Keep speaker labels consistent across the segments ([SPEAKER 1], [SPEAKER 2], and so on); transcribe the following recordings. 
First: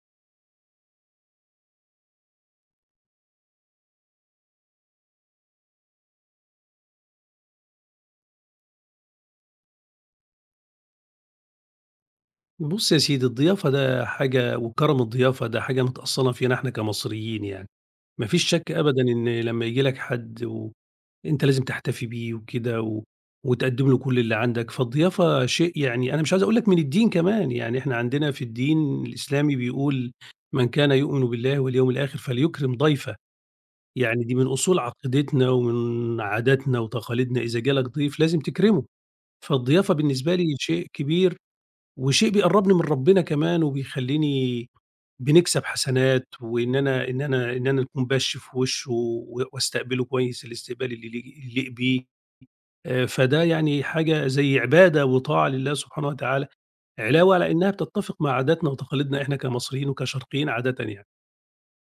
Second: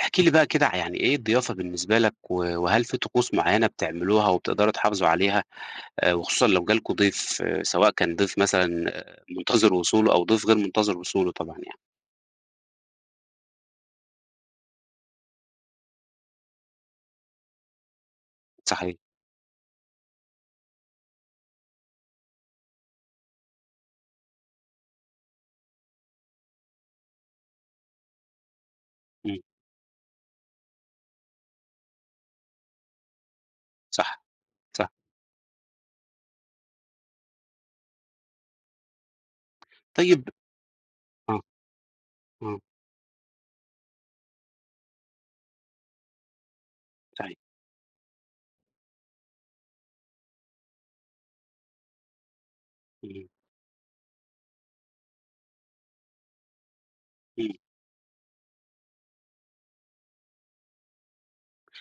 [SPEAKER 1] احكِ لي بقى كده يعني إيه الضيافة بالنسبة لك و وهل في طقوس معيّنة بتعملوها وبتقدَروا تحافظوا عليها آآ، وخصوصًا لو جا لكم ضيف سواء كان ضيف مثلًا مُنتظِر وصوله أو ضيف غير مُنتظِر وصوله طبعًا يعني؟
[SPEAKER 2] بُصّ يا سيدي، الضيافة ده حاجة وكرَم الضيافة ده حاجة متأصّلة فينا إحنا كمصريين يعني، ما فيش شك
[SPEAKER 1] صحيح.
[SPEAKER 2] أبدًا إن لمّا ييجي لك حَد وأنت لازم تحتفي بيه وكده و وتقدّم له كل اللي عندك، فالضيافة شيء يعني أنا مش عايز أقول لك من الدين كمان، يعني إحنا عندنا في الدين
[SPEAKER 1] امم.
[SPEAKER 2] الإسلامي بيقول "من كان يؤمن بالله واليوم الآخِر فليكرِم ضَيْفَه."
[SPEAKER 1] صح،
[SPEAKER 2] يعني دي من أُصول
[SPEAKER 1] صح.
[SPEAKER 2] عقيدتنا ومن عاداتنا وتقاليدنا، إذا جا لك ضيف لازم تكرِمه، فالضيافة
[SPEAKER 1] طيب
[SPEAKER 2] بالنسبة لي شيء كبير
[SPEAKER 1] آه،
[SPEAKER 2] وشيء
[SPEAKER 1] آه.
[SPEAKER 2] بيقرّبني من ربنا كمان، وبيخلّيني بنكسَب حسنات وإن أنا إن
[SPEAKER 1] صحيح.
[SPEAKER 2] أنا إن أنا نكون بَش في وِشّه و وأستقبله كويس الاستقبال اللي ل ي يليق بيه آآ،
[SPEAKER 1] إمم.
[SPEAKER 2] فده يعني حاجة زي عبادة وطاعة لله سبحانه وتعالى، علاوة
[SPEAKER 1] امم.
[SPEAKER 2] على إنها بتتّفق مع عاداتنا وتقاليدنا إحنا كمصريين وكشرقيين عادةً يعني.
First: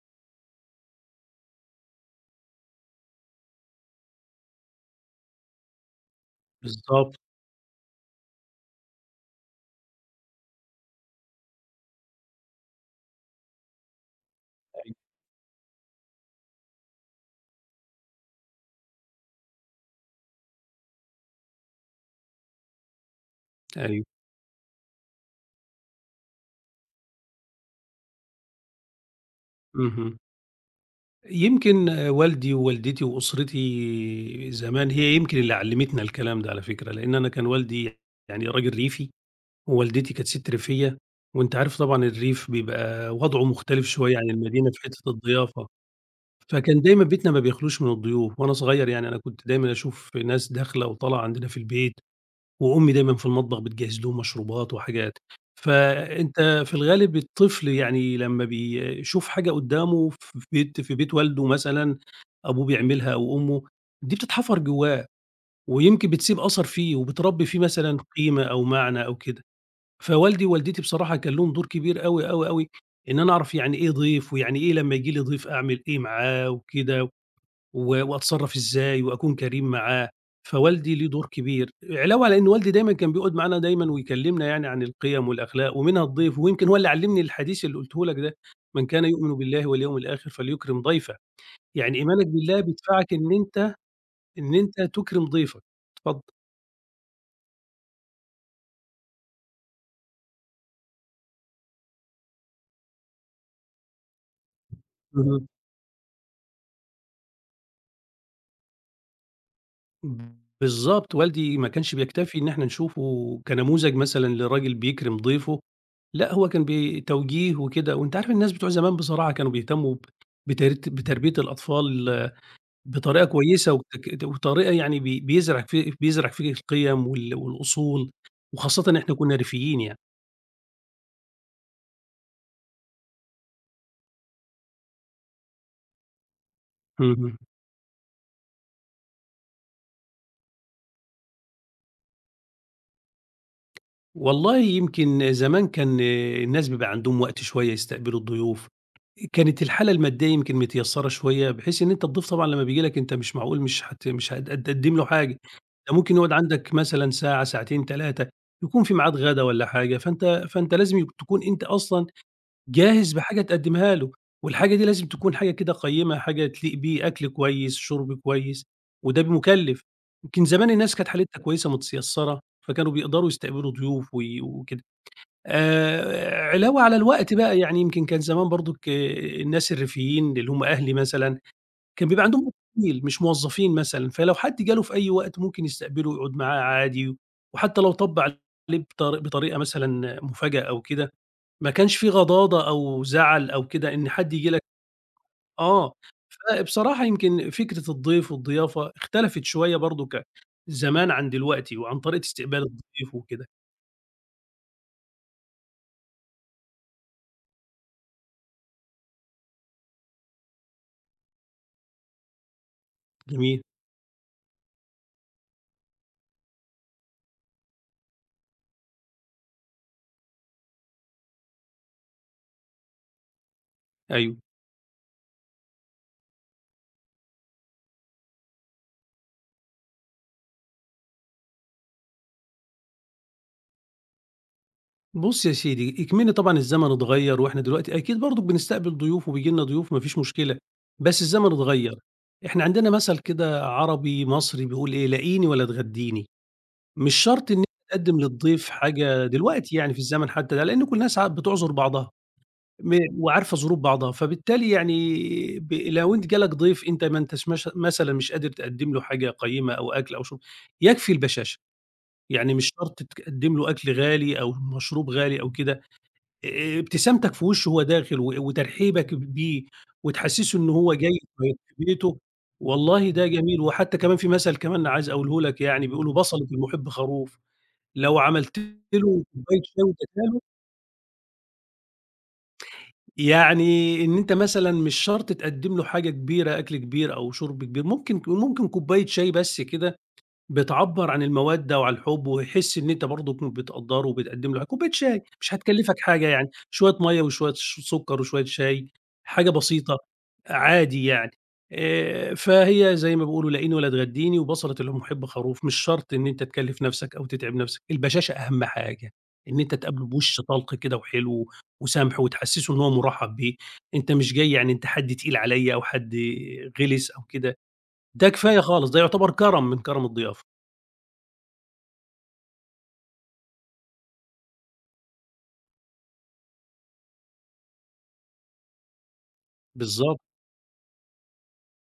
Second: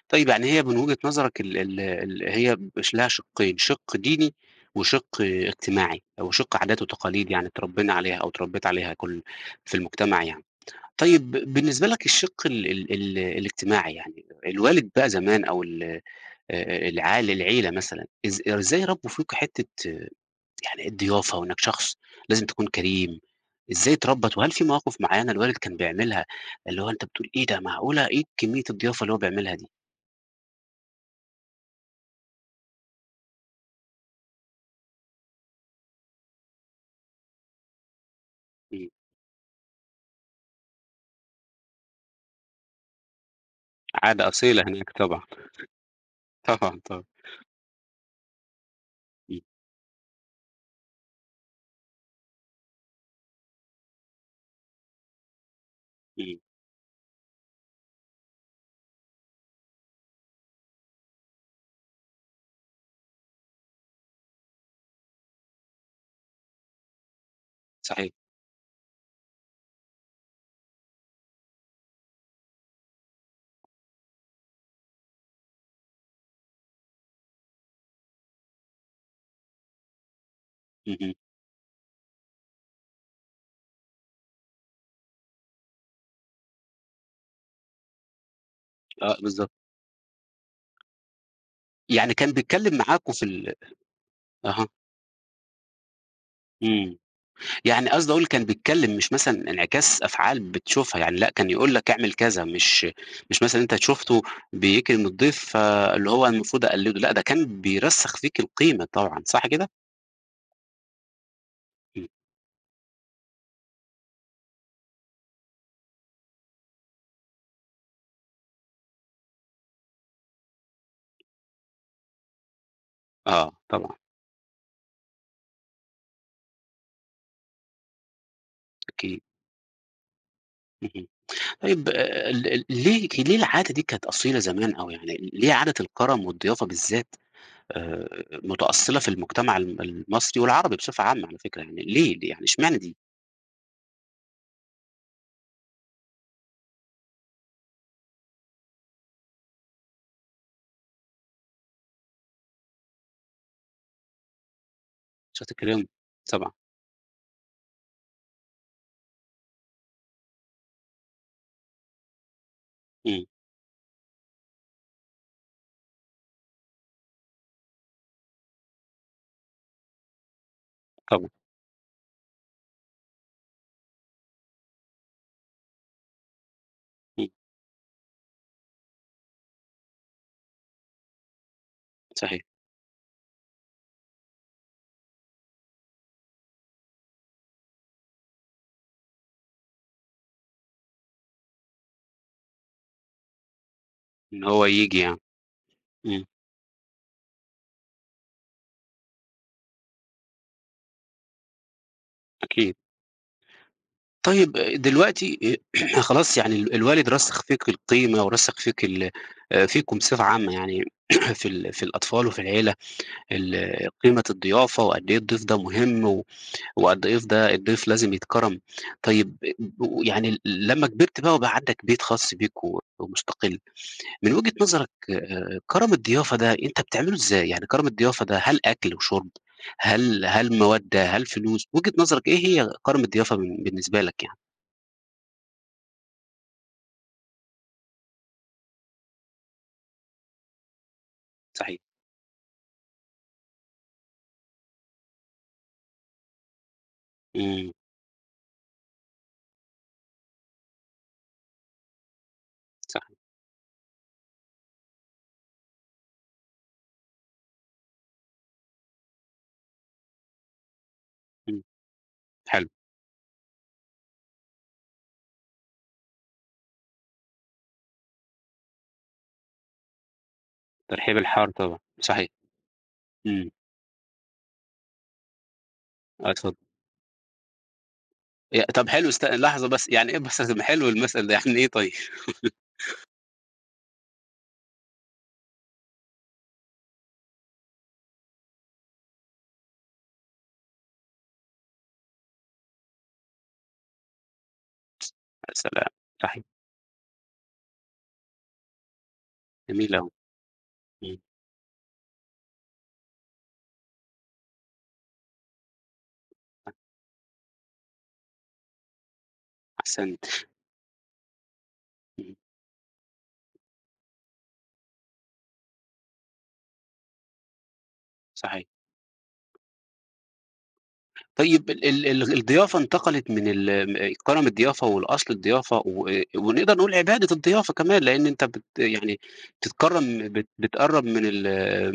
[SPEAKER 1] طيب، يعني هي من وجهة نظرك ال ال ال هي مش لها شِقين: شِق ديني، وشِق اجتماعي، وشِق عادات
[SPEAKER 2] بالضبط.
[SPEAKER 1] وتقاليد يعني اتربّينا عليها، أو اتربّيت عليها كلّ في المجتمع يعني. طيب بالنسبة لك الشِق ال ال ال الاجتماعي يعني الوالد
[SPEAKER 2] أيوه.
[SPEAKER 1] بقى زمان، أو ال آآ، العال العيلة مثلًا إز إزاي ربّوا فيك حِتّة يعني الضيافة، وأنك شخص لازم تكون كريم، إزاي
[SPEAKER 2] أيوه.
[SPEAKER 1] ترَبّت؟ وهل في مواقف معيّنة الوالد كان بيعملها اللي هو أنت بتقول: "إيه ده، معقولة، إيه كمية الضيافة اللي هو بيعملها دي؟!"
[SPEAKER 2] اهم. يمكن والدي ووالدتي وأسرتي زمان، هي يمكن اللي عَلَّمتنا الكلام ده على فكرة، لأن أنا كان والدي يعني راجل
[SPEAKER 1] امم.
[SPEAKER 2] ريفي، ووالدتي كانت سِتّ ريفية، وأنت عارف طبعًا الريف بيبقى وضعه مختلف شوية
[SPEAKER 1] عادة
[SPEAKER 2] عن
[SPEAKER 1] أصيلة
[SPEAKER 2] المدينة في
[SPEAKER 1] هناك
[SPEAKER 2] حتة
[SPEAKER 1] طبعًا.
[SPEAKER 2] الضِّيافة. فكان
[SPEAKER 1] طبعًا،
[SPEAKER 2] دايمًا
[SPEAKER 1] طب
[SPEAKER 2] بيتنا ما بيخلوش من الضيوف، وأنا صغير يعني أنا
[SPEAKER 1] امم.
[SPEAKER 2] كنت دايمًا أشوف ناس داخلة وطالعة عندنا في البيت، وأمي دايمًا في المطبخ بِتِجَهِّز لهم مشروبات وحاجات.
[SPEAKER 1] امم.
[SPEAKER 2] فأنت في الغالب الطفل يعني لمّا بيشوف حاجة قدّامه ف في بيت في بيت والده مثلًا، أبوه بيعملها أو أمه، دي بتتحفر جوّاه، ويمكن بتسيب أثَر فيه، وبتربّي فيه مثلًا
[SPEAKER 1] صحيح.
[SPEAKER 2] قيمة أو معنى أو كده. فوالدي ووالدتي بصراحة كان لهم دور كبير أوي، أوي، أوي، إن أنا أعرف يعني إيه ضَيف، ويعني إيه لمّا ييجي لي ضَيف أعمل إيه معاه وكده، و وأتصرف إزاي، وأكون كريم معاه. فوالدي له
[SPEAKER 1] اهم.
[SPEAKER 2] دور كبير، علاوة على إن والدي دايمًا كان بيقعد معانا دايمًا ويكلّمنا يعني عن القيم، والأخلاق، ومنها الضيف، ويمكن هو اللي علّمني الحديث اللي قُلته لك ده: "مَنْ كانَ
[SPEAKER 1] آه،
[SPEAKER 2] يُؤْمِنُ
[SPEAKER 1] بالضبط.
[SPEAKER 2] بِاللهِ، وَاليَوْمِ الآخِرِ، فَلْيُكْرِمْ ضَيْفَهُ." يعني
[SPEAKER 1] يعني
[SPEAKER 2] إيمانك
[SPEAKER 1] كان
[SPEAKER 2] بالله
[SPEAKER 1] بيتكلم
[SPEAKER 2] بِيِدفَعَك
[SPEAKER 1] معاكم في
[SPEAKER 2] إن
[SPEAKER 1] ال
[SPEAKER 2] أنت إن
[SPEAKER 1] أها.
[SPEAKER 2] أنت تُكرم ضيفك. اتفضل.
[SPEAKER 1] امم، يعني قصدي أقول كان بِيِتكلِّم، مش مثلًا انعكاس أفعال بتشوفها يعني، لأ، كان يقول لك: "اعمَل كذا." مش مش مثلًا أنت ت شُفته بِيِكرِم الضَّيف،
[SPEAKER 2] اهم.
[SPEAKER 1] فاللي هو المفروض أقلِّدُه، لأ، ده كان بِيِرَسِّخ فيك القيمة طبعًا، صح كده؟
[SPEAKER 2] إمم، بالضبط، والدي ما كانش
[SPEAKER 1] إمم.
[SPEAKER 2] بيكتفي إن إحنا نشوفه كنموذج مثلًا لراجل بيكرِم ضيفه، لأ، هو كان بي توجيه وكده وأنت عارف الناس بتوع زمان بصراحة كانوا بيهتمّوا ب بترت بتربية الأطفال بطريقة
[SPEAKER 1] آه،
[SPEAKER 2] كويسة
[SPEAKER 1] طبعًا.
[SPEAKER 2] وتك وطريقة يعني بي بيزرع في بيزرع فيك القيم وال والأصول، وخاصةً إحنا
[SPEAKER 1] أكيد.
[SPEAKER 2] كًنّا ريفيّين يعني.
[SPEAKER 1] اهم. طيب آآ ال ال ليه ليه العادة دي كانت أصيلة زمان أو يعني ل ليه عادة الكَرَم والضيافة بالذات
[SPEAKER 2] اهم.
[SPEAKER 1] آآ مُتأصِّلة في المجتمع ال المصري والعربي بصفة عامة على فكرة، يعني ليه، ليه يعني إشمعنى دي؟
[SPEAKER 2] والله يمكن زمان كان الناس بيبقى عندهم وقت شوية يستقبلوا الضيوف، آآ كانت الحالة المادّية يمكن متيسّرة شوية بحيث إن أنت الضيف طبعًا لمّا بييجي لك أنت مش معقول مش حت مش هد هد هتقدّم له حاجة،
[SPEAKER 1] مش هتكرمه،
[SPEAKER 2] ده ممكن يقعد
[SPEAKER 1] طبعًا.
[SPEAKER 2] عندك مثلًا ساعة، ساعتين، 3، يكون في ميعاد غَدا والّا حاجة، فأنت فأنت لازم ي تكون أنت أصلًا جاهز
[SPEAKER 1] إمم.
[SPEAKER 2] بحاجة تقدّمها له، والحاجة دي لازم تكون حاجة كده قيّمة حاجة تليق بيه، أكل كويس، شُرْب كويس وده مُكلِّف. يمكن زمان الناس كانت
[SPEAKER 1] طبعًا.
[SPEAKER 2] حالتها كويسة متيسرة، فكانوا بيقدروا يستقبلوا ضيوف و وكده. آآ، علاوة على
[SPEAKER 1] إمم.
[SPEAKER 2] الوقت بقى يعني يمكن كان زمان برضُك الناس الريفيّين اللي هم أهلي مثلًا كان بيبقى
[SPEAKER 1] صحيح.
[SPEAKER 2] عندهم [unintelligible] مش موظّفين مثلًا، فلو حد جاله في أي وقت ممكن يستقبله ويقعد معاه عادي، وحتّى لو طَب عليه بطر بطريقة مثلًا مفاجأة أو كده ما كانش في غضاضة أو زَعَل أو كده إن حد
[SPEAKER 1] إن
[SPEAKER 2] ييجي لك
[SPEAKER 1] هو ييجي يع
[SPEAKER 2] آه،
[SPEAKER 1] إمم.
[SPEAKER 2] فبصراحة يمكن فكرة الضيف والضيافة اختلفِت شوية برضُك ع زمان عن دلوقتي وعن طريقة استقبال
[SPEAKER 1] أكيد.
[SPEAKER 2] الضيف وكده.
[SPEAKER 1] طيب دلوقتي آآ خلاص يعني ال الوالد رسّخ فيك القيمة ورسّخ فيك ال آآ فيكم بصفة عامة يعني في ال في الأطفال وفي العيلة
[SPEAKER 2] جميل.
[SPEAKER 1] ال قيمة الضيافة وقد إيه الضيف ده مهم و وقد إيه ف ده الضيف لازم يتكرَم، طيب آآ ب يعني ال ل لمّا كبِرت بقى وبقى عندك بيت خاص بيك و ومُستقِل، من
[SPEAKER 2] أيوه.
[SPEAKER 1] وجهة نظرك آآ كَرَم الضيافة ده أنت بتعمله إزاي، يعني كَرَم الضيافة ده، هل أكل وشرب، هل هل مَوَدّة، هل فلوس؟ وجهة نظرك إيه هي كَرَم الضيافة بالن بالنسبة لك يعني؟
[SPEAKER 2] بُصّ يا سيدي، إكمن طبعًا الزمن اتغيَّر وإحنا دلوقتي أكيد برضك بنستقبل ضُيوف وبييجي لِنا ضُيوف ما فيش مشكلة، بس الزمن
[SPEAKER 1] صحيح.
[SPEAKER 2] اتغيّر، إحنا عندنا مَثَل كده عربي مصري بيقول إيه، "لاقيني ولا تغدّيني"، مش شرطْ إن أنت
[SPEAKER 1] إمم.
[SPEAKER 2] تِقدِّم للضيف حاجة دلوقتي يعني في الزمن حتى ده، لأن كُلّ الناس عا بِتُعذُر بعضها، م
[SPEAKER 1] صح.
[SPEAKER 2] وعارفة ظُروف بعضها فبالتالي يعني ب لو أنت جَه لك ضيف أنت ما أنتاش مش مثلًا مش قادر تِقَدّم له حاجة قَيّمة أو أكل أو شُرب، يكفي البشَاشة،
[SPEAKER 1] إمم،
[SPEAKER 2] يعني
[SPEAKER 1] حلو.
[SPEAKER 2] مش شرط ت تِقَدّم له أكل غالي أو مَشْروب غالي أو كده آآ، ابتسَامْتك في وِشّه وهو دَاخِل و وترحيبك بيه وتحسُّسه إنه هو
[SPEAKER 1] الترحيب
[SPEAKER 2] جاي
[SPEAKER 1] الحار
[SPEAKER 2] في في
[SPEAKER 1] طبعًا
[SPEAKER 2] بيته،
[SPEAKER 1] صحيح،
[SPEAKER 2] والله ده
[SPEAKER 1] إمم.
[SPEAKER 2] جَميل وحتى كَمَان في مَثلْ كَمَان عايز أقوله لك يعني، بيقولوا
[SPEAKER 1] آه،
[SPEAKER 2] "بَصَلة
[SPEAKER 1] اتفضل.
[SPEAKER 2] المُحِبّ خَروف"، لو عَملْت
[SPEAKER 1] آآ، طَب حلو
[SPEAKER 2] له
[SPEAKER 1] استن
[SPEAKER 2] كوباية
[SPEAKER 1] لحظة
[SPEAKER 2] شاي
[SPEAKER 1] بس، يعني إيه
[SPEAKER 2] وإدّيتها له
[SPEAKER 1] بَصَلة المح حلو المَثَل ده يعني إيه طيب؟
[SPEAKER 2] يعني إن أنت مثلًا مش شرط تِقَدِّم له حاجة كبيرة أكل كبير أو شُرْب كبير، ممكن ك ممكن كوباية شاي بس كده، بتْعَبَّر عن المَّوَدَّة وعن الحب ويحس إن أنت برضك كنت بتقدّره وبتقَدِّم له ح كوباية شاي،
[SPEAKER 1] يا
[SPEAKER 2] مش
[SPEAKER 1] سلام!
[SPEAKER 2] هتكَلِّفَك حاجة
[SPEAKER 1] صحيح.
[SPEAKER 2] يعني، شوية مَيّة وشوية ش سُكّر وشوية شاي حاجة
[SPEAKER 1] جَمِيل
[SPEAKER 2] بسيطة،
[SPEAKER 1] أوي.
[SPEAKER 2] عادي
[SPEAKER 1] إمم.
[SPEAKER 2] يعني آآ، فهي زي ما بيقولوا "لاقيني ولا تغدّيني"، و"بَصَلة المُحِبّ خروف"، مش شرط إن أنت
[SPEAKER 1] [unintelligible]
[SPEAKER 2] تِكَلّف نَفسَك أو تتعب نَفسَك، البشَاشَة أهم حاجة، إن أنت تقابله
[SPEAKER 1] أحسنت.
[SPEAKER 2] بِوشّ طَلْقْ كده وحلو وسَمْح
[SPEAKER 1] اهم.
[SPEAKER 2] وتحسِّسه إن هو مُرَحبّ بيه، أنت مش جاي يعني أنت حد تقيل عليَّ أو حد غلِس أو كده، ده كفاية
[SPEAKER 1] صحيح.
[SPEAKER 2] خالص ده يُعتَبر كَرَم من كَرَم الضِيَافة.
[SPEAKER 1] طيب ال ال ال الضيافة انتقلت من ال م كرم الضيافة والأصل الضيافة و ونقدر نقول عبادة الضيافة كمان لأن أنت بت يعني
[SPEAKER 2] بالضبط.
[SPEAKER 1] تتكرم بت بتقرب من ال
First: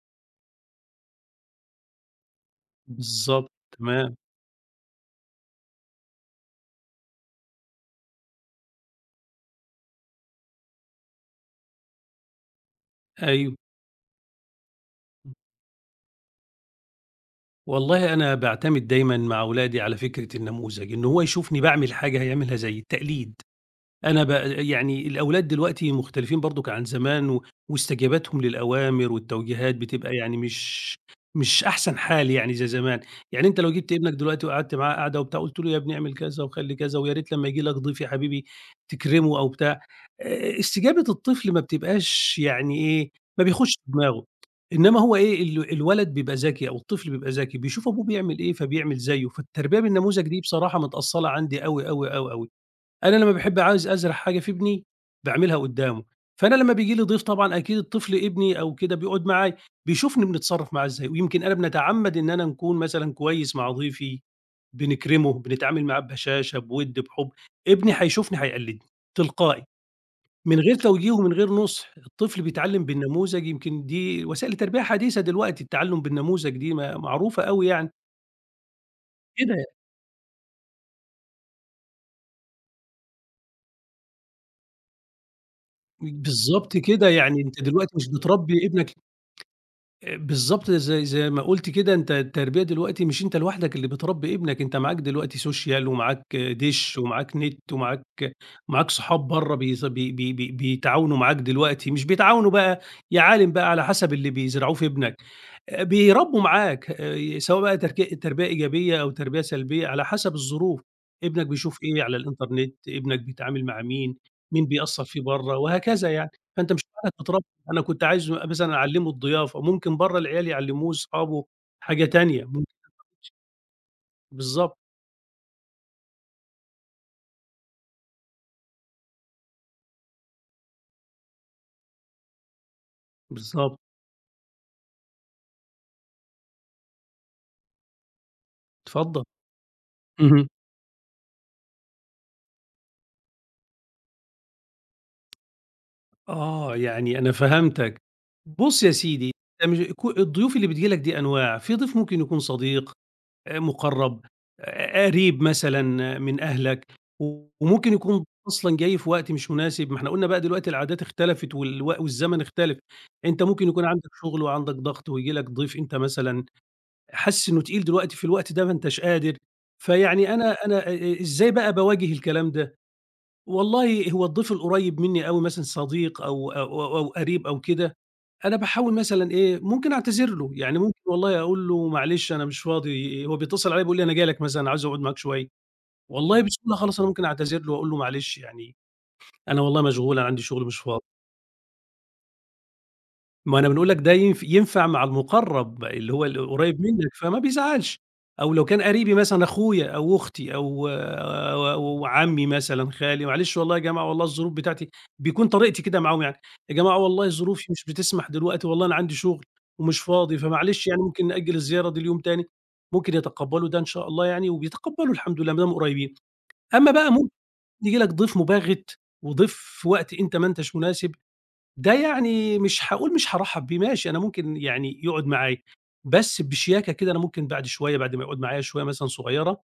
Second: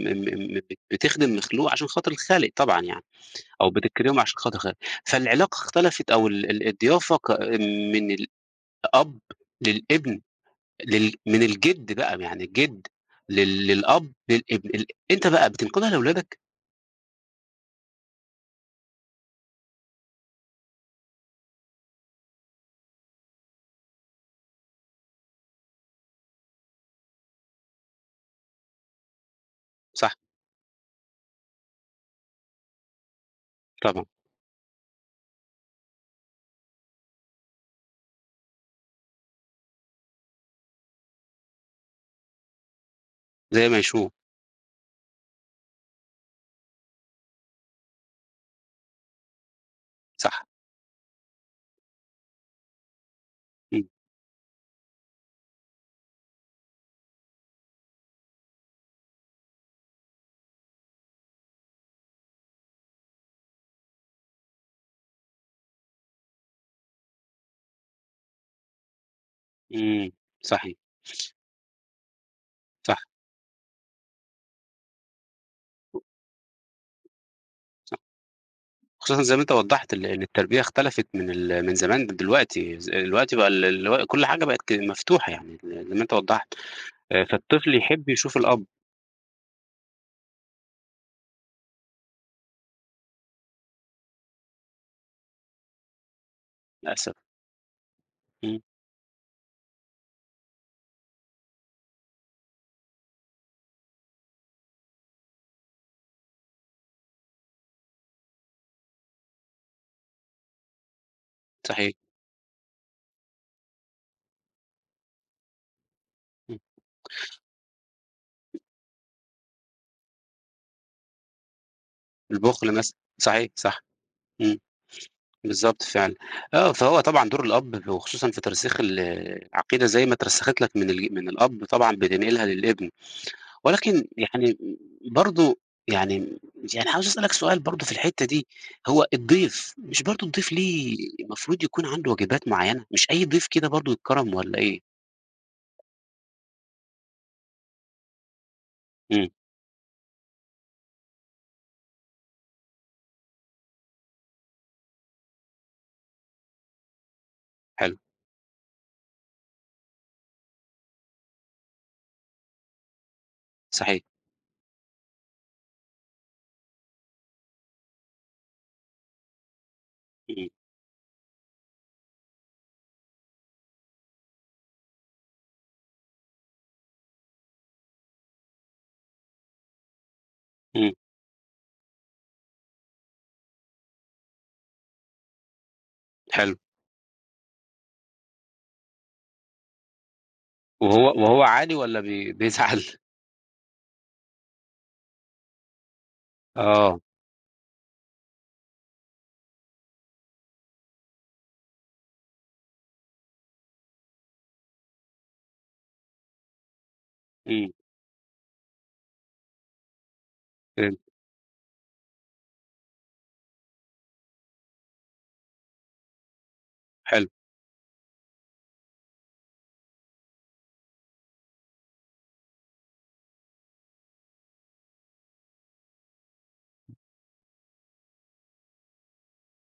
[SPEAKER 1] م م م ب بتخدم مخلوق عشان خاطر الخالق طبعًا يعني،
[SPEAKER 2] بالضبط،
[SPEAKER 1] أو
[SPEAKER 2] تمام.
[SPEAKER 1] بتكرمه عشان خاطر الخالق. فالعلاقة اختلفت أو ال ال الضيافة كا من الأب للإبن لل من الجد بقى يعني الجد
[SPEAKER 2] أيوه.
[SPEAKER 1] لل للأب للإبن ال أنت
[SPEAKER 2] امم.
[SPEAKER 1] بقى بتنقلها لولادك؟
[SPEAKER 2] والله أنا باعتمد دايمًا مع ولادي على فكرة النموذج، إن هو يشوفني باعمل حاجة هيعملها زيّي، التقليد. أنا بأ يعني الأولاد دلوقتي مختلفين برضك عن زمان، و واستجابتهم للأوامر والتوجيهات
[SPEAKER 1] صح.
[SPEAKER 2] بتبقى يعني مش مش أحسن حال يعني زي زمان. يعني أنت لو جبت
[SPEAKER 1] طبعًا.
[SPEAKER 2] ابنك دلوقتي وقعدت معاه قعدة وبتاع وقلت له يا ابني اعمل كذا، وخلّي كذا، ويا ريت لمّا ييجي لك ضيف يا حبيبي تكرمه أو بتاع، آآ، استجابة الطفل ما بتبقاش يعني إيه، ما
[SPEAKER 1] زي
[SPEAKER 2] بيخشش
[SPEAKER 1] ما يشوف.
[SPEAKER 2] دماغه إنما هو إيه ال الولد بيبقى ذكي أو الطفل بيبقى ذكي، بيشوف أبوه بيعمل إيه فبيعمل زيّه. فالتربية بالنموذج دي
[SPEAKER 1] صح.
[SPEAKER 2] بصراحة متأصلة عندي أوي، أوي، أوي، أوي. أنا لمّا باحب
[SPEAKER 1] امم.
[SPEAKER 2] عاوز أزرع حاجة في ابني باعملها قدامه، فأنا لمّا بييجي لي ضيف طبعًا أكيد الطفل ابني أو كده بيقعد معايا، بيشوفني بنتصرف معاه إزاي، ويمكن أنا بنتعمد إن أنا نكون مثلًا كويس مع ضيفي، بنكرمه، بنتعامل معاه ببشاشة، بِوّد، بِحُب ابني هيشوفني هيقلدني، تلقائي،
[SPEAKER 1] امم،
[SPEAKER 2] من غير
[SPEAKER 1] صحيح.
[SPEAKER 2] توجيه ومن غير نُصح، الطفل بيتعلم
[SPEAKER 1] صح.
[SPEAKER 2] بالنموذج يمكن دي وسائل التربية حديثة دلوقتي التعلم بالنموذج دي م معروفة أوي يعني.
[SPEAKER 1] صح. خصوصًا زي ما أنت
[SPEAKER 2] كده ي
[SPEAKER 1] وَضّحت ال إن التربية اختلفت من ال من زمان لدلوقتي، ز دلوقتي بقى ال اللي هو كل حاجة بقت ك مفتوحة يعني زي ما أنت وضّحت.
[SPEAKER 2] بالضبط كده، يعني أنت
[SPEAKER 1] فالطفل
[SPEAKER 2] دلوقتي
[SPEAKER 1] يحب
[SPEAKER 2] مش
[SPEAKER 1] يشوف الأب.
[SPEAKER 2] بتربي ابنك آآ، بالضبط زي زي ما قُلت كده أنت التربية دلوقتي مش أنت لوحدك اللي بتربي ابنك أنت معاك دلوقتي Social ومعاك دِشّ
[SPEAKER 1] للأسف.
[SPEAKER 2] ومعاك نت ومعاك
[SPEAKER 1] امم.
[SPEAKER 2] ومعاك صحاب بره بيز بي بي بي بيتعاونوا معاك دلوقتي، مش بيتعاونوا بقى، يا عالِم بقى على حسب اللي بيزرعوه في ابنك. آآ، بيربوا معاك آآ، سواء بقى تر تربية إيجابية أو تربية سلبية على حسب الظروف. ابنك بيشوف
[SPEAKER 1] صحيح.
[SPEAKER 2] إيه على الInternet ابنك بيتعامل مع مين، مين بيأثر فيه بره، وهكذا يعني.
[SPEAKER 1] اهم.
[SPEAKER 2] فأنت مش عارف [unintelligible] أنا كنت عايز مثلًا أعلّمه الضيافة. ممكن بره العيال يعلموه، صحابه، حاجة تانية، ممكن
[SPEAKER 1] البُخل مثلًا، صحيح، صح.
[SPEAKER 2] [unintelligible]
[SPEAKER 1] امم.
[SPEAKER 2] بالضبط.
[SPEAKER 1] بالضبط فعلًا، آه فهو طبعًا دور الأب و خصوصًا في ترسيخ العقيدة زي ما اترسخت لك من الج من الأب طبعًا بتنقلها للإبن،
[SPEAKER 2] بالضبط.
[SPEAKER 1] ولكن يعني برضه يعني يعني عاوز أسألك سؤال برضه في الحتة دي، هو
[SPEAKER 2] اتفضل.
[SPEAKER 1] الضيف مش برضه
[SPEAKER 2] اهم.
[SPEAKER 1] الضيف ليه المفروض يكون عنده واجبات مُعيّنة، مش أي ضيف كده برضه يتكرم والّا ايه؟
[SPEAKER 2] آه، يعني أنا فهمتك. بُص يا
[SPEAKER 1] امم.
[SPEAKER 2] سيدي [unintelligible] ك الضيوف اللي بتيجي لك دي أنواع: في ضيف ممكن يكون صديق، آآ، مقرب، ق ق قريب مثلًا من أهلك. وممكن
[SPEAKER 1] حلو.
[SPEAKER 2] يكون أصلًا جاي في وقت مش مناسب، ما إحنا قلنا بقى دلوقتي العادات اختلفت والو والزمن اختلف، أنت ممكن يكون
[SPEAKER 1] صحيح.
[SPEAKER 2] عندك شغل وعندك ضغط وييجي لك ضيف أنت مثلًا حاسس إنه تقيل دلوقتي في الوقت ده ما أنتش قادر. فيعني
[SPEAKER 1] امم.
[SPEAKER 2] أنا أنا إ إ إزاي بقى باواجه الكلام ده، والله هو الضيف القريب مني أوي مثلًا صديق أو أو أو أو قريب، أو كده أنا باحاول مثلًا إيه ممكن أعتذر له، يعني
[SPEAKER 1] امم.
[SPEAKER 2] ممكن والله أقول له: "معلش أنا مش فاضي"، هو بيتصل عليَّ بيقول لي أنا جاي لك مثلًا عايز أقعد معاك شوية، والله
[SPEAKER 1] حلو.
[SPEAKER 2] بسهولة خالص أنا ممكن أعتذر له وأقول له: "معلش يعني أنا والله مشغول أنا عندي شغل مش فاضي".
[SPEAKER 1] وهو وهو عادي ولا بي بيزعل؟
[SPEAKER 2] ما أنا بنقول لك ده ين ينفع مع المُقرّب اللي هو القريّب
[SPEAKER 1] آه.
[SPEAKER 2] منك فما بيزعّلش، أو لو كان قرِيبي مثلًا أخويا أو أختي أو، أو عمّي مثلًا، خالي "معلش والله يا جماعة والله الظروف بتاعتي" بيكون طريقتي كده معاهم يعني "يا جماعة والله ظروفي
[SPEAKER 1] إمم.
[SPEAKER 2] مش بتسمح دلوقتي، والله أنا عندي شُغل ومش فاضي فمعلش يعني
[SPEAKER 1] فهِمت.
[SPEAKER 2] ممكن نأجّل الزيارة دي ليوم تاني." ممكن يتقبّلوا ده إن شاء الله يعني وبيتقبّلوا الحمد لله ما دام قريّبين. أمّا بقى
[SPEAKER 1] حلو.
[SPEAKER 2] ممكن ييجي لك ضيف مباغِت وضيف في وقت أنت ما أنتاش مناسب، ده يعني مش هاقول مش هارحّب بيه، ماشي أنا ممكن يعني يقعُد معايا بس بشياكة كده، أنا ممكن بعد شوية بعد ما يقعُد معايا شوية مثلًا صغيرة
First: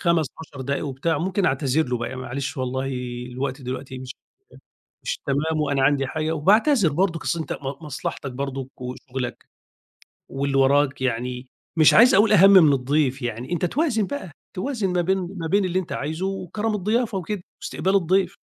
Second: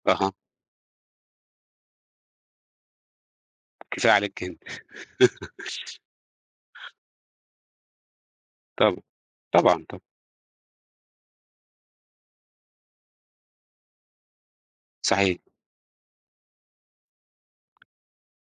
[SPEAKER 2] خَمَس،
[SPEAKER 1] أها.
[SPEAKER 2] عَشَر دقايق وبتاع ممكن أعتذر له بقى "معلش والله الوقت دلوقتي مش
[SPEAKER 1] كفاية
[SPEAKER 2] ت
[SPEAKER 1] عليك كده.
[SPEAKER 2] مش تمام وأنا عندي حاجة." وباعتذر برضك، أصل أنت م مصلحتك برضك
[SPEAKER 1] طبعًا،
[SPEAKER 2] وشُغلك
[SPEAKER 1] طبعًا، طبع
[SPEAKER 2] واللي وراك يعني مش عايز أقول أهَم من الضيف، يعني أنت توازن بقى، توازن ما بين
[SPEAKER 1] صحيح.
[SPEAKER 2] ما بين اللي أنت عايزه وكرَم الضيافة وكده واستقبال الضيف.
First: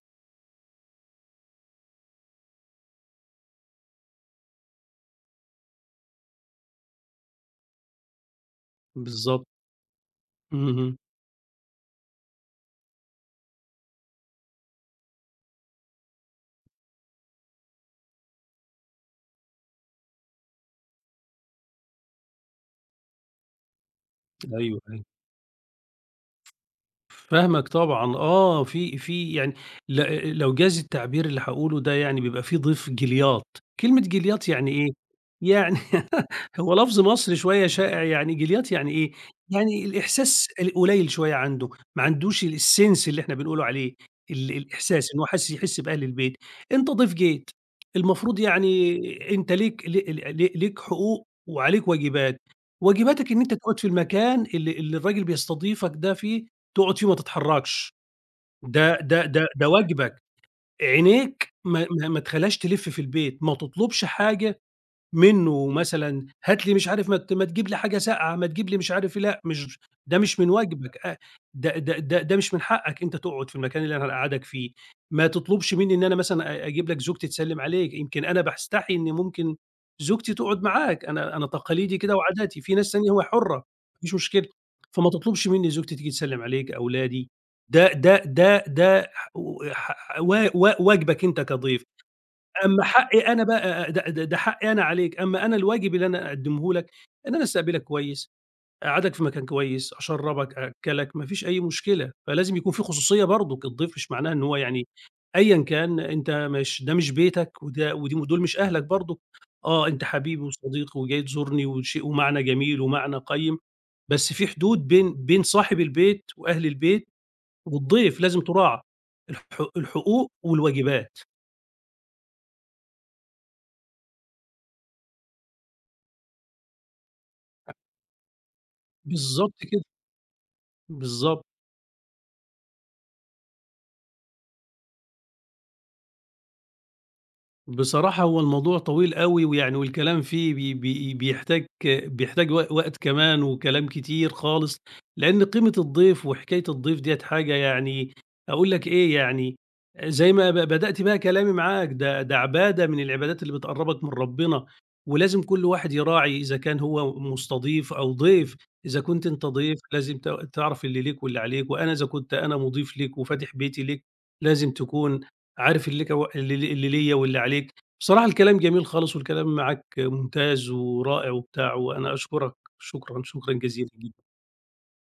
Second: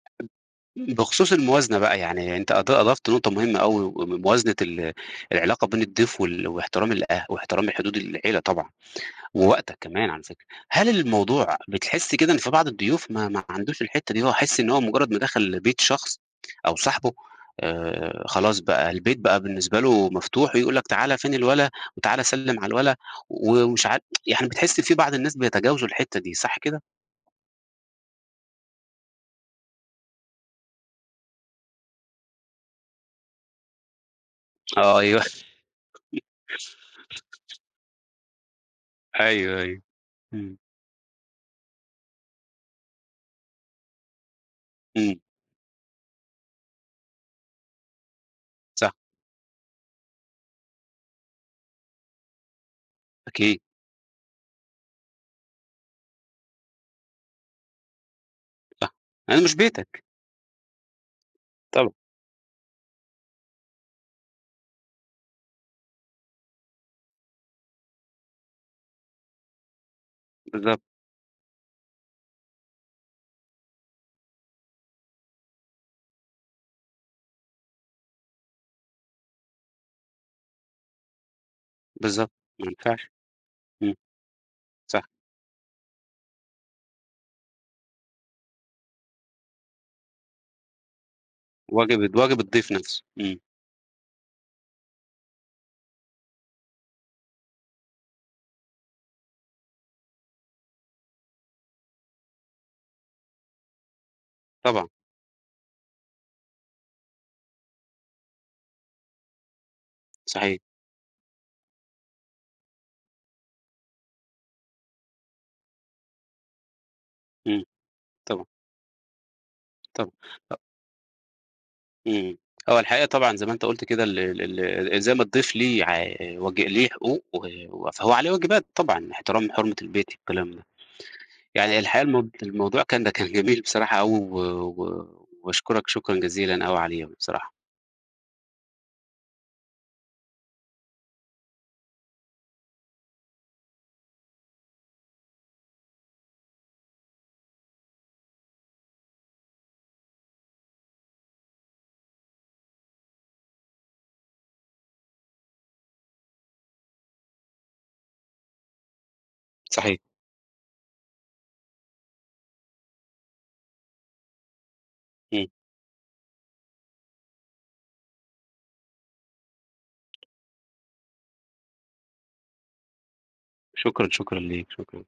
[SPEAKER 1] ب بخصوص الموازنة بقى يعني، أنت أض أضفت نقطة مهمة أوي، م موازنة ال العلاقة بين الضيف وال واحترام الأه واحترام الحدود العيلة طبعًا
[SPEAKER 2] بالضبط.
[SPEAKER 1] ووقتك كمان على فكرة، هل
[SPEAKER 2] اهم.
[SPEAKER 1] الموضوع بتحس كده إن في بعض الضيوف ما ما عندوش الحِتّة دي إن هو يحس إن هو مجرّد ما دخَل بيت شخص أو صاحبه، آآ، خلاص بقى البيت بقى بالنسبة له مفتوح ويقول لك "تعالَ فين الولا؟ وتعالَ سَلّم على الولا." و ومش عارف يعني
[SPEAKER 2] أيوه،
[SPEAKER 1] بتحس في
[SPEAKER 2] أيوه.
[SPEAKER 1] بعض الناس بيتجاوزوا الحِتّة دي،
[SPEAKER 2] ف
[SPEAKER 1] صح كده؟
[SPEAKER 2] فاهمك طبعًا، آه، في في يعني ل لو جاز التعبير اللي هاقوله ده يعني بيبقى في ضيف جِلياط، كلمة جِلياط يعني إيه،
[SPEAKER 1] أيوه.
[SPEAKER 2] يعني هو لفظ مصري شوية شائع يعني، جِلياط يعني إيه،
[SPEAKER 1] أيوه، أيوه،
[SPEAKER 2] يعني الإحساس
[SPEAKER 1] إمم.
[SPEAKER 2] القليل شوية عنده، ما عندوش الsense اللي إحنا بنقول عليه، ال الإحساس
[SPEAKER 1] إمم.
[SPEAKER 2] إنه حس يحس بأهل البيت، أنت ضيف جيت المفروض
[SPEAKER 1] صح.
[SPEAKER 2] يعني أنت ليك ل ل ل ليك حقوق وعليك واجبات، واجباتك إن أنت
[SPEAKER 1] أكيد.
[SPEAKER 2] تقعُد في المكان اللي اللي الراجل بيستضيفك ده فيه، تقعُد فيه ما تتحرّكش،
[SPEAKER 1] صح،
[SPEAKER 2] ده ده
[SPEAKER 1] ما
[SPEAKER 2] ده
[SPEAKER 1] مش
[SPEAKER 2] ده
[SPEAKER 1] بيتك.
[SPEAKER 2] واجبك، عينيك ما
[SPEAKER 1] طبعًا.
[SPEAKER 2] ما ما تخلّيهاش تلِف في البيت، ما تطلُبش حاجة منّه مثلًا، "هات لي" مش عارف "ما ما تجيب لي حاجة ساقعة، ما تجيب لي" مش عارف إيه، لأ مش ده مش من
[SPEAKER 1] بالضبط.
[SPEAKER 2] واجبك آآ ده ده ده ده مش من حقّك، أنت تقعُد في المكان اللي أنا هنقعَّدك فيه، ما تطلبش منّي إن أنا مثلًا أ أجيب لك زوجتي تسلّم عليك، يمكن أنا باستحي إن ممكن زوجتي تقعُد معاك، أنا أنا تقاليدي كده
[SPEAKER 1] بالضبط،
[SPEAKER 2] وعاداتي،
[SPEAKER 1] ما
[SPEAKER 2] في ناس
[SPEAKER 1] ينفعش،
[SPEAKER 2] تانية هو حرّة ما
[SPEAKER 1] إمم،
[SPEAKER 2] فيش مشكلة
[SPEAKER 1] صح.
[SPEAKER 2] فما تطلبش منّي زوجتي تيجي تسلّم عليك، أولادي ده ده ده ده ح ح و و واجبك أنت كضيف،
[SPEAKER 1] واجب ال واجب الضيف
[SPEAKER 2] أمّا
[SPEAKER 1] نَفْسه،
[SPEAKER 2] حقّي
[SPEAKER 1] إمم.
[SPEAKER 2] أنا ب د د ده حقّي أنا عليك، أمّا أنا الواجب اللي أنا أقدّمه لك إن أنا أستقبلك كويس، أقعّدك في مكان كويس، أشرّبك، أأكّلك، ما فيش أي مشكلة، فلازم يكون في خصوصية برضك، الضيف مش معناه إن هو يعني
[SPEAKER 1] طبعًا.
[SPEAKER 2] أيًا كان أنت مش ده مش بيتك وده ودي ودول مش أهلك برضه، آه أنت حبيبي
[SPEAKER 1] صحيح.
[SPEAKER 2] وصديقي وجاي تزورني وشيء ومعنى جميل ومعنى قيّم، بس في حدود بين بين صاحب البيت وأهل البيت
[SPEAKER 1] إمم،
[SPEAKER 2] والضيف لازم
[SPEAKER 1] طبعًا.
[SPEAKER 2] تُراعى، الح
[SPEAKER 1] طبعًا
[SPEAKER 2] الحقوق
[SPEAKER 1] أ
[SPEAKER 2] والواجبات.
[SPEAKER 1] إمم، هو الحقيقة طبعًا زي ما أنت قُلت كده ال ال ال زي ما الضيف ليه ع واج ليه حقوق و فهو عليه واجبات، طبعًا، احترام
[SPEAKER 2] بالضبط
[SPEAKER 1] حُرمة
[SPEAKER 2] كده.
[SPEAKER 1] البيت والكلام ده.
[SPEAKER 2] بالضبط.
[SPEAKER 1] يعني الحقيقة الم الموضوع كان، ده كان جميل بصراحة أوي و و وباشكرك، شكرًا جزيلًا أوي عليه بصراحة.
[SPEAKER 2] بصراحة هو الموضوع طويل أوي ويعني والكلام فيه ب ب بيحتاج بيحتاج وق وقت كمان وكلام كتير خالص، لأن قيمة الضيف وحكاية الضيف ديّة حاجة يعني أقول لك إيه، يعني زي ما ب بدأت بقى كلامي معاك ده ده عبادة من العبادات اللي بتقرّبك من ربنا ولازم كل واحد يراعي إذا كان هو مستضيف أو ضيف، إذا كنت أنت ضيف
[SPEAKER 1] صحيح.
[SPEAKER 2] لازم ت تعرَف اللي ليك واللي عليك وأنا إذا كنت أنا مضيف ليك وفاتح بيتي ليك لازم تكون
[SPEAKER 1] إمم.
[SPEAKER 2] عارف لك اللي اللي ليّا واللي عليك، بصراحة الكلام جميل خالص والكلام معاك ممتاز ورائع وبتاع، وأنا أشكرك، شكرًا، شكرًا جزيلًا
[SPEAKER 1] شكرًا،
[SPEAKER 2] جدًا.
[SPEAKER 1] شكرًا ليك، شكرًا.